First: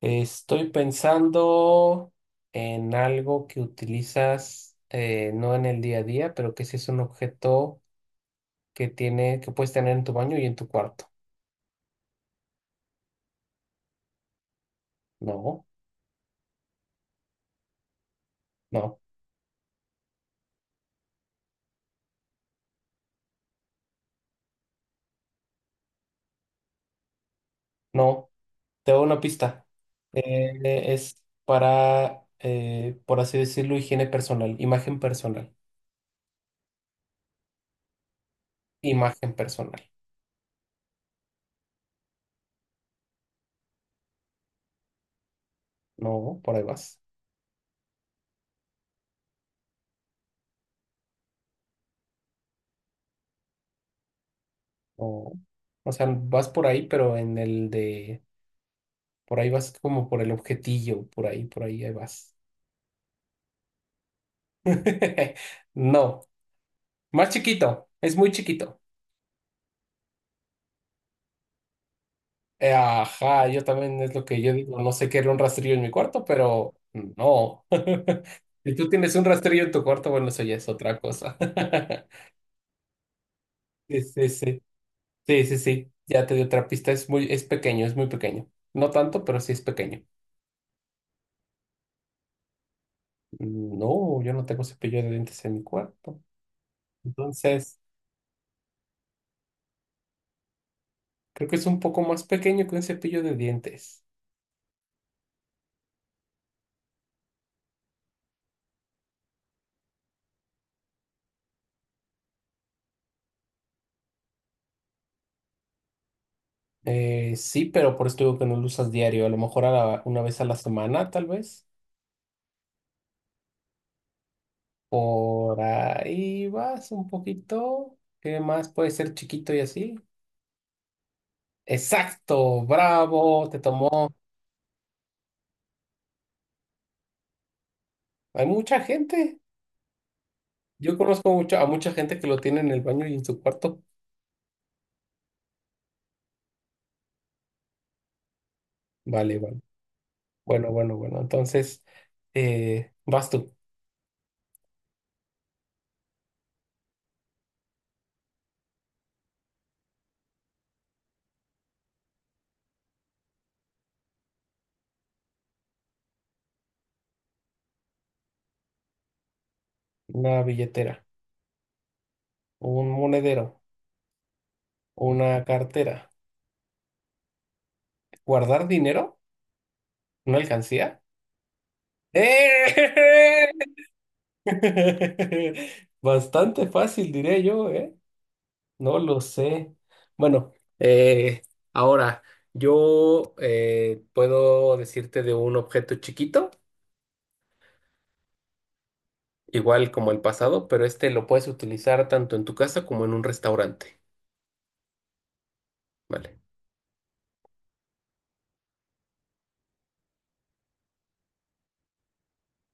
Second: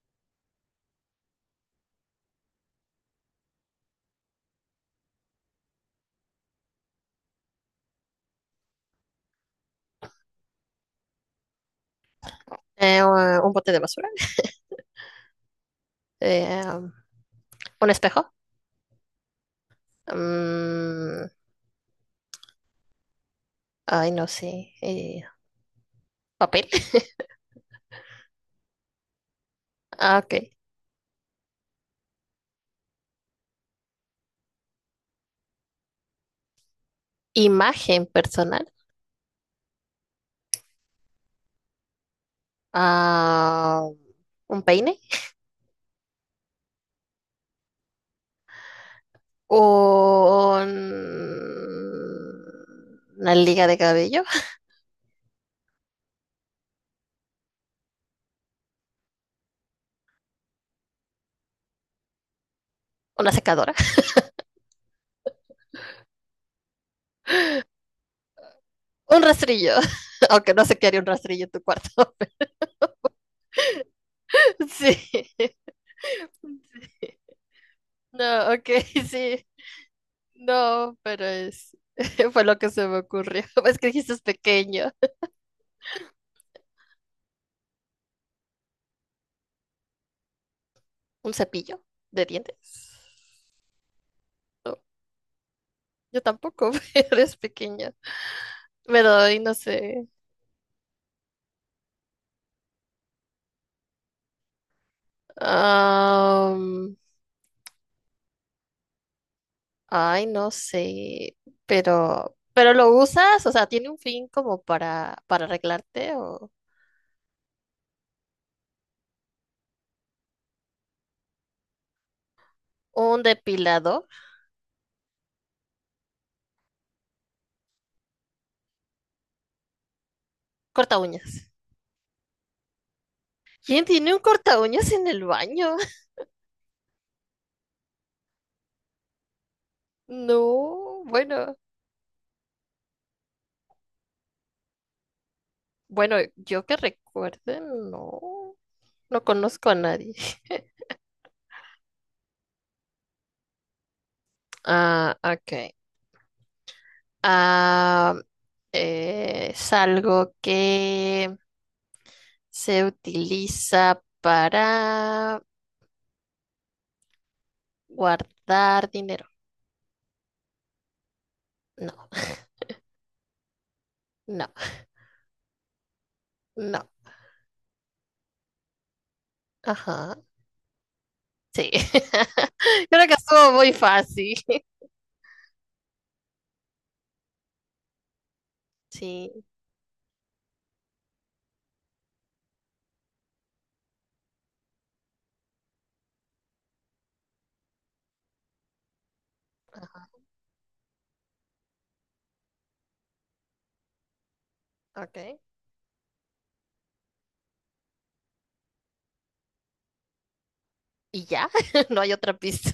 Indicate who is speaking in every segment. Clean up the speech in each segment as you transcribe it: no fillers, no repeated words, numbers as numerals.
Speaker 1: Estoy pensando en algo que utilizas no en el día a día, pero que sí es un objeto que tiene, que puedes tener en tu baño y en tu cuarto.
Speaker 2: Un bote de basura,
Speaker 1: No,
Speaker 2: eh, um, un espejo,
Speaker 1: no,
Speaker 2: mm, ay, no sé, papel,
Speaker 1: no. Te doy una pista.
Speaker 2: ah, ok,
Speaker 1: Eh, es para, por así decirlo, higiene personal, imagen personal,
Speaker 2: imagen personal,
Speaker 1: imagen personal.
Speaker 2: ah, un peine,
Speaker 1: No, por ahí vas.
Speaker 2: un- una liga de cabello,
Speaker 1: No. O sea, vas por ahí, pero en el de, por ahí vas como por el objetillo, por ahí, ahí vas.
Speaker 2: una secadora,
Speaker 1: No, más chiquito, es muy chiquito.
Speaker 2: un rastrillo, aunque no sé qué haría un rastrillo en tu cuarto.
Speaker 1: Ajá, yo también es lo que yo digo, no sé qué era un
Speaker 2: Sí,
Speaker 1: rastrillo en mi cuarto, pero
Speaker 2: sí.
Speaker 1: no.
Speaker 2: No, ok,
Speaker 1: Si tú tienes un
Speaker 2: sí,
Speaker 1: rastrillo en tu cuarto, bueno, eso ya es
Speaker 2: no,
Speaker 1: otra
Speaker 2: pero
Speaker 1: cosa.
Speaker 2: fue lo que se me ocurrió. Es que
Speaker 1: Sí,
Speaker 2: dijiste es
Speaker 1: sí, sí,
Speaker 2: pequeño.
Speaker 1: sí, sí, sí, ya te di otra pista, es muy, es pequeño, es muy pequeño. No tanto, pero sí es pequeño.
Speaker 2: ¿Un cepillo de dientes?
Speaker 1: No, yo no tengo
Speaker 2: No,
Speaker 1: cepillo de dientes en mi cuarto.
Speaker 2: yo tampoco, eres
Speaker 1: Entonces,
Speaker 2: pequeña. Pero ay, no sé.
Speaker 1: creo que es un poco más pequeño que un cepillo de dientes.
Speaker 2: Am, ay, no sé. Pero lo usas, o sea, tiene un fin como para arreglarte o
Speaker 1: Sí, pero por eso digo que no lo usas diario, a lo mejor una vez a la semana, tal vez.
Speaker 2: un depilador.
Speaker 1: Por ahí vas un poquito. ¿Qué más puede ser chiquito y así?
Speaker 2: Corta uñas.
Speaker 1: Exacto, bravo, te
Speaker 2: ¿Quién
Speaker 1: tomó.
Speaker 2: tiene un corta uñas en el baño?
Speaker 1: Hay mucha gente. Yo
Speaker 2: No,
Speaker 1: conozco
Speaker 2: bueno,
Speaker 1: mucho, a mucha gente que lo tiene en el baño y en su cuarto.
Speaker 2: bueno, yo que recuerde, no, no
Speaker 1: Vale, vale.
Speaker 2: conozco a nadie.
Speaker 1: Bueno, bueno, bueno. Entonces, vas tú.
Speaker 2: Ah, ok. Ah, es algo que se utiliza para guardar dinero.
Speaker 1: Una billetera,
Speaker 2: No,
Speaker 1: un monedero,
Speaker 2: no,
Speaker 1: una cartera.
Speaker 2: no.
Speaker 1: ¿Guardar dinero?
Speaker 2: Ajá.
Speaker 1: ¿Una alcancía?
Speaker 2: Sí. Creo que
Speaker 1: ¡Eh!
Speaker 2: estuvo muy fácil.
Speaker 1: Bastante fácil, diré yo, ¿eh? No lo
Speaker 2: Sí.
Speaker 1: sé. Bueno, eh, ahora yo puedo decirte de un objeto chiquito, igual
Speaker 2: Ajá.
Speaker 1: como el pasado, pero este lo puedes utilizar tanto en tu casa como en un restaurante,
Speaker 2: Ok.
Speaker 1: ¿vale?
Speaker 2: ¿Y ya? No hay otra pista.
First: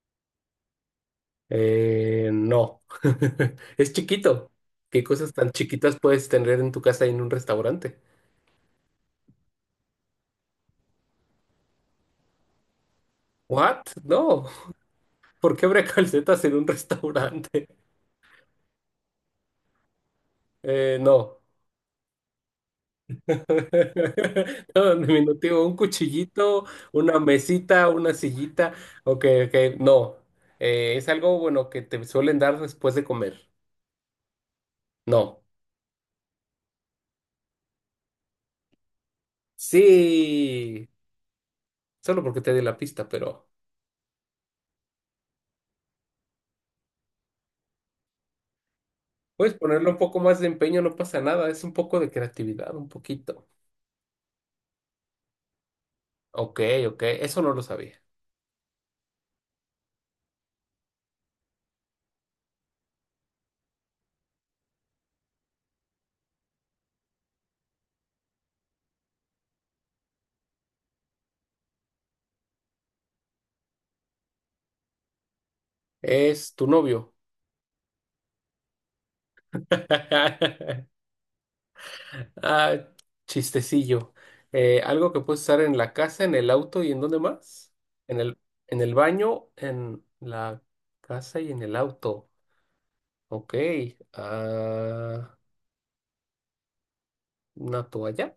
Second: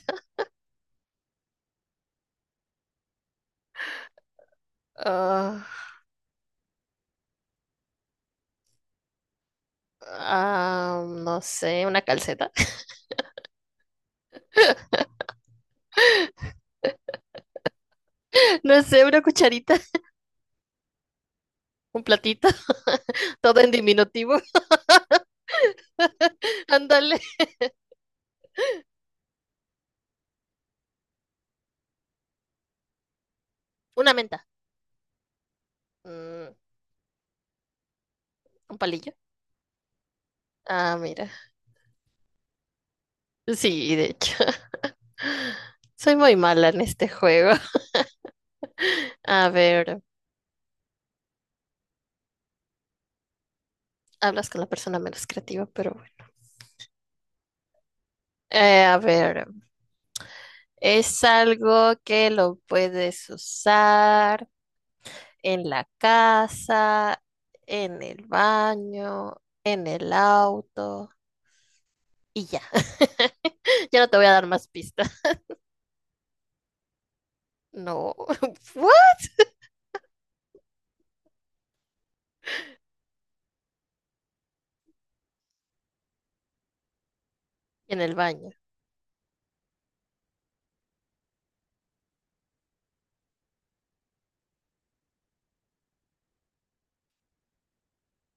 Speaker 1: No, es chiquito. ¿Qué cosas tan
Speaker 2: Ah,
Speaker 1: chiquitas puedes tener en tu casa y en un restaurante?
Speaker 2: ah, no sé, una calceta.
Speaker 1: ¿What? No, ¿por qué habría calcetas en un restaurante?
Speaker 2: No sé, una cucharita,
Speaker 1: No.
Speaker 2: un platito. Todo en diminutivo.
Speaker 1: Todo en diminutivo, un cuchillito, una
Speaker 2: Ándale.
Speaker 1: mesita, una sillita. Ok, ok, no. Es algo bueno que te suelen dar después de comer.
Speaker 2: Una menta.
Speaker 1: No.
Speaker 2: Mm, un palillo.
Speaker 1: Sí,
Speaker 2: Ah, mira.
Speaker 1: solo porque te di la pista, pero
Speaker 2: Sí, de hecho, soy muy mala en este juego. A
Speaker 1: puedes ponerle un
Speaker 2: ver,
Speaker 1: poco más de empeño, no pasa nada. Es un poco de creatividad, un poquito.
Speaker 2: hablas con la persona menos creativa, pero bueno.
Speaker 1: Ok, ok, eso no lo sabía.
Speaker 2: A ver, es algo que lo puedes usar en la casa, en el baño, en el auto y ya. Ya no te voy a dar más pistas.
Speaker 1: Es tu novio.
Speaker 2: No. ¿What?
Speaker 1: Ah, chistecillo. ¿Algo que puedes usar en la casa, en el auto y en dónde más?
Speaker 2: En el
Speaker 1: En el,
Speaker 2: baño.
Speaker 1: en el baño, en la casa y en el auto. Ok. Ah, una toalla.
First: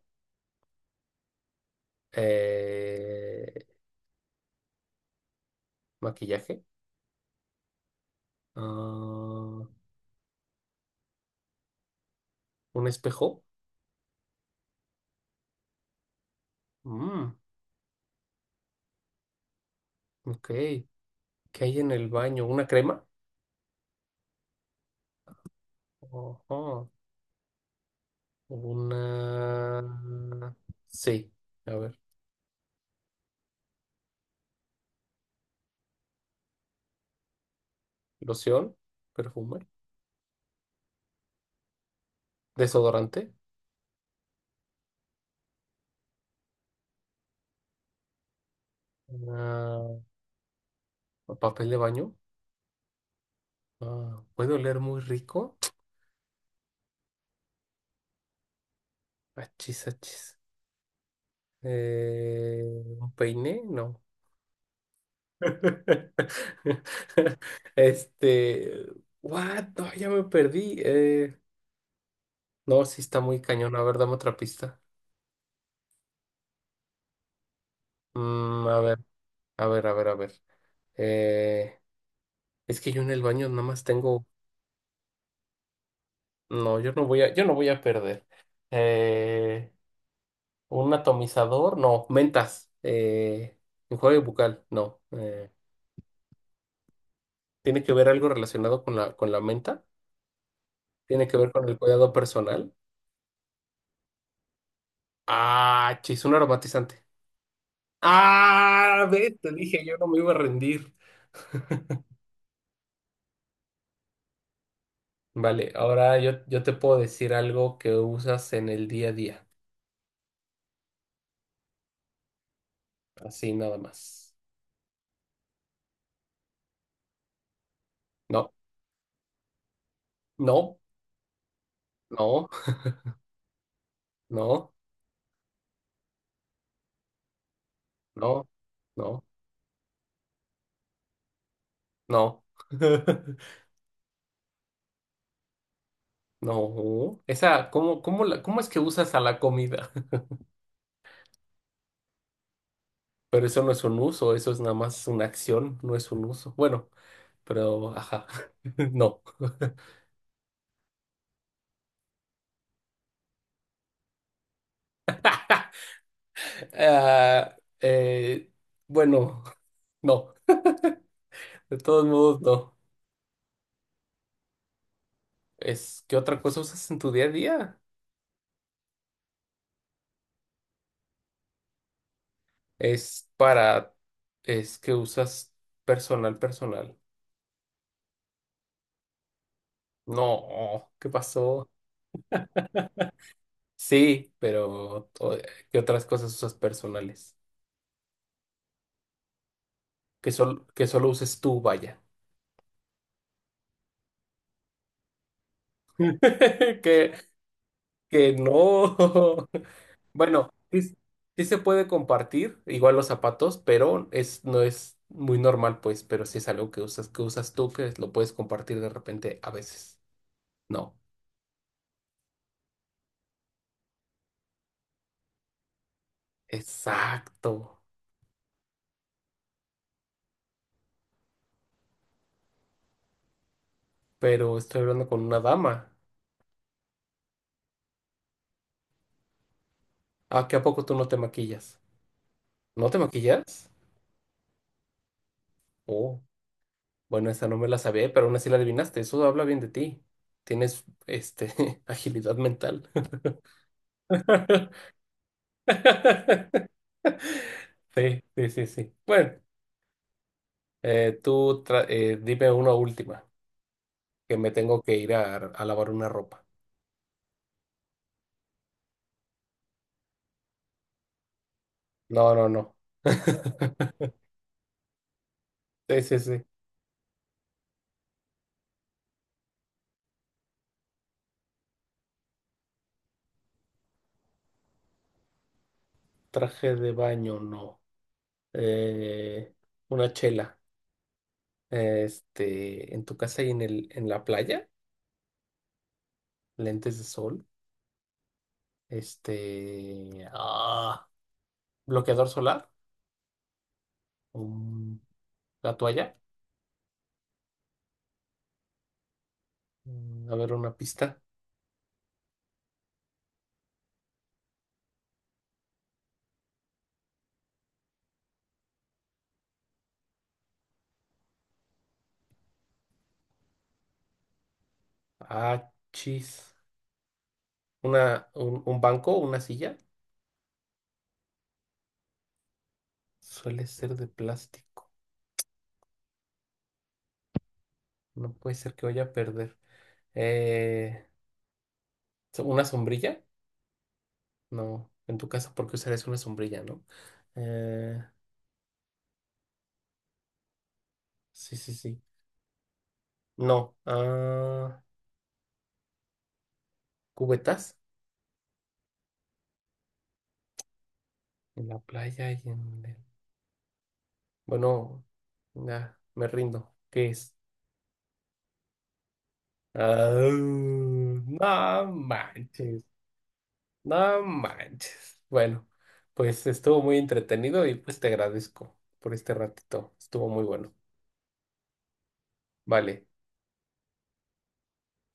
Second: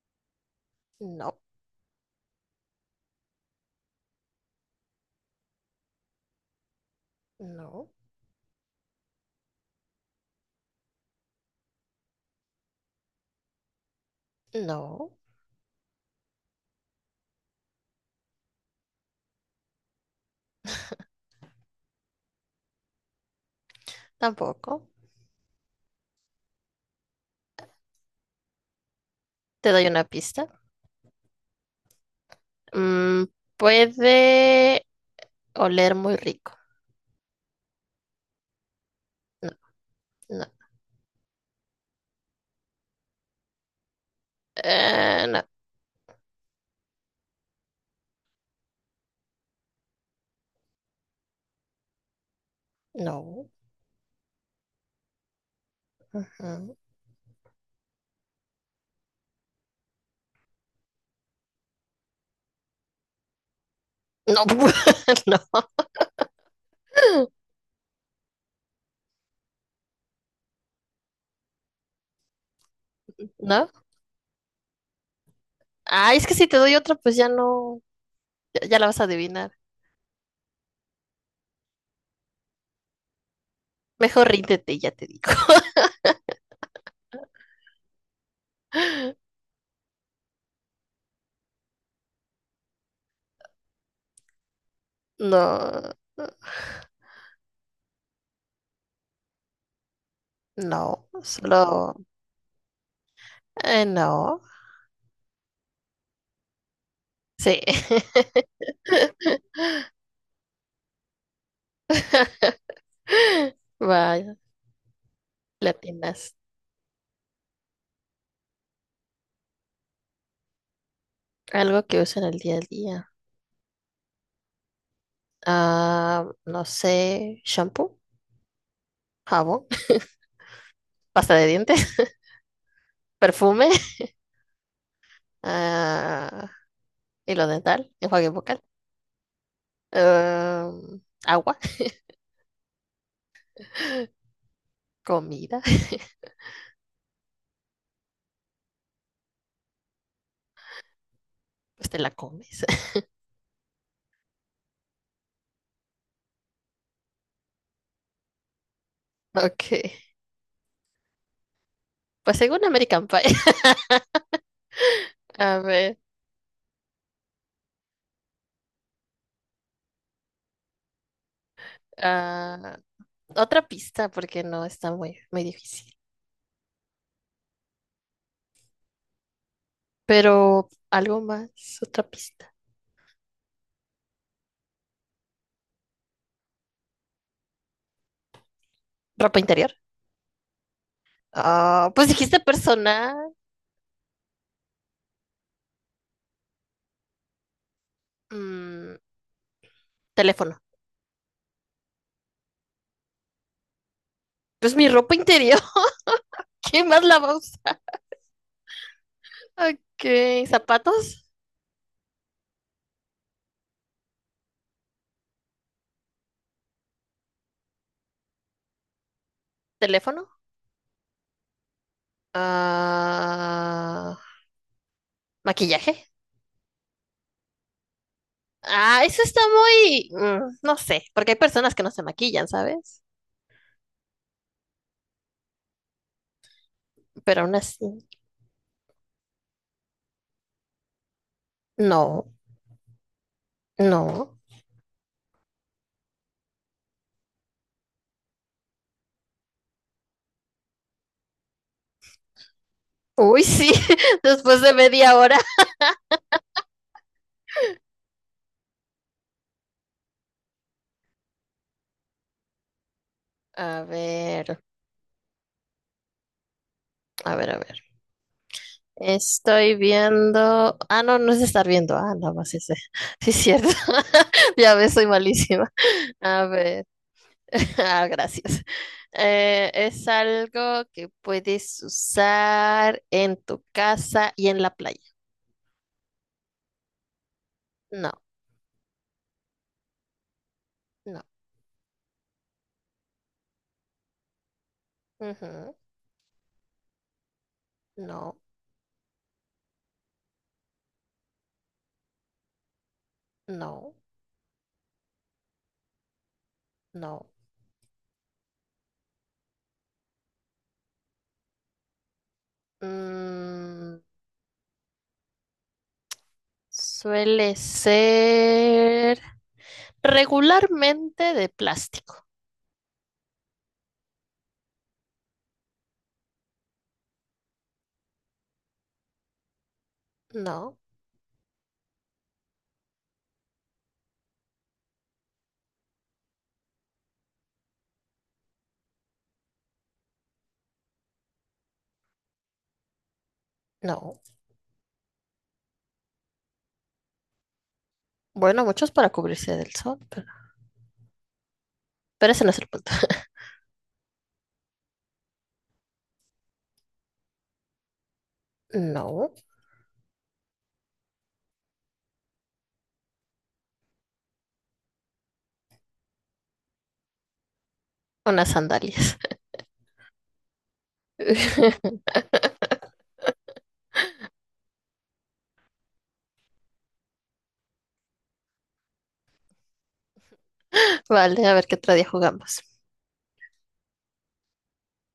Speaker 2: No,
Speaker 1: Eh, Maquillaje.
Speaker 2: no,
Speaker 1: Ah, un espejo.
Speaker 2: no,
Speaker 1: Mm, ok. ¿Qué hay en el baño? ¿Una crema?
Speaker 2: tampoco.
Speaker 1: Ojo.
Speaker 2: Te doy una
Speaker 1: Una...
Speaker 2: pista.
Speaker 1: Sí. A ver.
Speaker 2: Mm, puede oler muy rico.
Speaker 1: Loción.
Speaker 2: No,
Speaker 1: Perfume.
Speaker 2: no,
Speaker 1: Desodorante.
Speaker 2: no,
Speaker 1: Ah, papel de baño.
Speaker 2: no.
Speaker 1: Ah, ¿puede oler muy rico?
Speaker 2: Ujú.
Speaker 1: Achis, achis. Eh, ¿Un peine? No.
Speaker 2: No, no,
Speaker 1: Este. What? No, ya me perdí. No, sí está muy
Speaker 2: no.
Speaker 1: cañón. A ver, dame otra pista.
Speaker 2: Ah, es que si te doy otra, pues ya no, ya,
Speaker 1: A
Speaker 2: ya la
Speaker 1: ver,
Speaker 2: vas a adivinar.
Speaker 1: a ver, a ver, a ver. Eh, es que yo en el baño nada más tengo.
Speaker 2: Mejor ríndete, y ya te digo.
Speaker 1: No, yo no voy a perder. Eh, Un atomizador, no, mentas, enjuague bucal, no.
Speaker 2: No,
Speaker 1: ¿Tiene que ver algo relacionado con con la menta?
Speaker 2: no,
Speaker 1: ¿Tiene que ver con el
Speaker 2: solo,
Speaker 1: cuidado personal?
Speaker 2: no.
Speaker 1: Ah, chis, un aromatizante.
Speaker 2: Sí.
Speaker 1: Ah, ve, te dije, yo no me iba a rendir.
Speaker 2: Vaya,
Speaker 1: Vale, ahora
Speaker 2: latinas.
Speaker 1: yo te puedo decir algo que usas en el día a día,
Speaker 2: Algo que usan el día a día.
Speaker 1: así nada más.
Speaker 2: Ah, no sé, shampoo,
Speaker 1: No,
Speaker 2: jabón,
Speaker 1: no,
Speaker 2: pasta de dientes,
Speaker 1: no,
Speaker 2: perfume,
Speaker 1: no,
Speaker 2: ah, hilo dental, enjuague
Speaker 1: no,
Speaker 2: bucal.
Speaker 1: no,
Speaker 2: Agua,
Speaker 1: no.
Speaker 2: comida,
Speaker 1: No, esa, ¿cómo es que usas a la comida?
Speaker 2: pues te la comes.
Speaker 1: Pero eso no es un uso, eso es nada más una acción, no es un uso. Bueno, pero ajá, no.
Speaker 2: Ok, pues según American Pie. A ver,
Speaker 1: Ah, eh, bueno, no, de todos modos, no.
Speaker 2: ah, otra pista, porque no está muy, muy difícil.
Speaker 1: Es que otra cosa usas en tu día a día.
Speaker 2: Pero algo más, otra pista.
Speaker 1: Es para, es que usas personal, personal.
Speaker 2: ¿Ropa interior?
Speaker 1: No, ¿qué pasó?
Speaker 2: Ah, pues dijiste personal,
Speaker 1: Sí, ¿qué otras cosas usas personales?
Speaker 2: mm,
Speaker 1: Que,
Speaker 2: teléfono.
Speaker 1: solo uses tú, vaya.
Speaker 2: Pues mi ropa interior, ¿quién más
Speaker 1: que
Speaker 2: la va a usar?
Speaker 1: que no.
Speaker 2: Ok,
Speaker 1: Bueno, sí,
Speaker 2: zapatos,
Speaker 1: sí se puede compartir, igual los zapatos, pero es, no es muy normal, pues, pero sí es algo que usas tú, que lo puedes compartir de repente a veces.
Speaker 2: teléfono,
Speaker 1: No,
Speaker 2: ah, maquillaje.
Speaker 1: exacto.
Speaker 2: Ah, eso está muy, no sé, porque hay personas que no se maquillan, ¿sabes?
Speaker 1: Pero estoy hablando con una dama.
Speaker 2: Pero aún así,
Speaker 1: ¿A qué a poco tú no te maquillas?
Speaker 2: no,
Speaker 1: ¿No te maquillas?
Speaker 2: no.
Speaker 1: Oh, bueno, esa no me la sabía, pero aún así la adivinaste. Eso habla bien de ti. Tienes, este, agilidad mental.
Speaker 2: Uy, sí, después de media hora.
Speaker 1: Sí, sí, sí, sí. Bueno. Dime una última,
Speaker 2: A
Speaker 1: que me
Speaker 2: ver,
Speaker 1: tengo que ir a lavar una ropa.
Speaker 2: a ver, a ver. Estoy viendo. Ah, no, no es estar viendo. Ah,
Speaker 1: No,
Speaker 2: nada
Speaker 1: no,
Speaker 2: más ese.
Speaker 1: no.
Speaker 2: Sí, es cierto. Ya ves, soy malísima.
Speaker 1: Sí, sí, sí.
Speaker 2: A ver. Ah, gracias. Es algo que puedes usar en tu casa y en la playa.
Speaker 1: Traje de baño, no.
Speaker 2: No,
Speaker 1: Eh, una chela.
Speaker 2: no.
Speaker 1: Este, en tu casa y en el, en la playa,
Speaker 2: Ujú,
Speaker 1: lentes de sol.
Speaker 2: no.
Speaker 1: Este, ah, Bloqueador solar.
Speaker 2: No,
Speaker 1: Mm, la toalla.
Speaker 2: no.
Speaker 1: A ver, una pista.
Speaker 2: Mm, suele ser regularmente de plástico.
Speaker 1: Ah, chis. Un banco, una silla.
Speaker 2: No,
Speaker 1: Suele ser de plástico. No puede ser que vaya a perder. Eh, ¿Una sombrilla?
Speaker 2: no.
Speaker 1: No, en tu casa, porque usarías una sombrilla, ¿no? Eh,
Speaker 2: Bueno, muchos para cubrirse del sol, pero,
Speaker 1: sí, sí, sí.
Speaker 2: ese no es el punto.
Speaker 1: No. Ah, ¿cubetas?
Speaker 2: No,
Speaker 1: En la playa y en el... Bueno, ya, me rindo. ¿Qué es?
Speaker 2: unas sandalias.
Speaker 1: Ah, no manches, no manches. Bueno, pues estuvo muy entretenido y pues te agradezco por este ratito. Estuvo muy bueno.
Speaker 2: Vale, a ver qué otro día jugamos.
Speaker 1: Vale.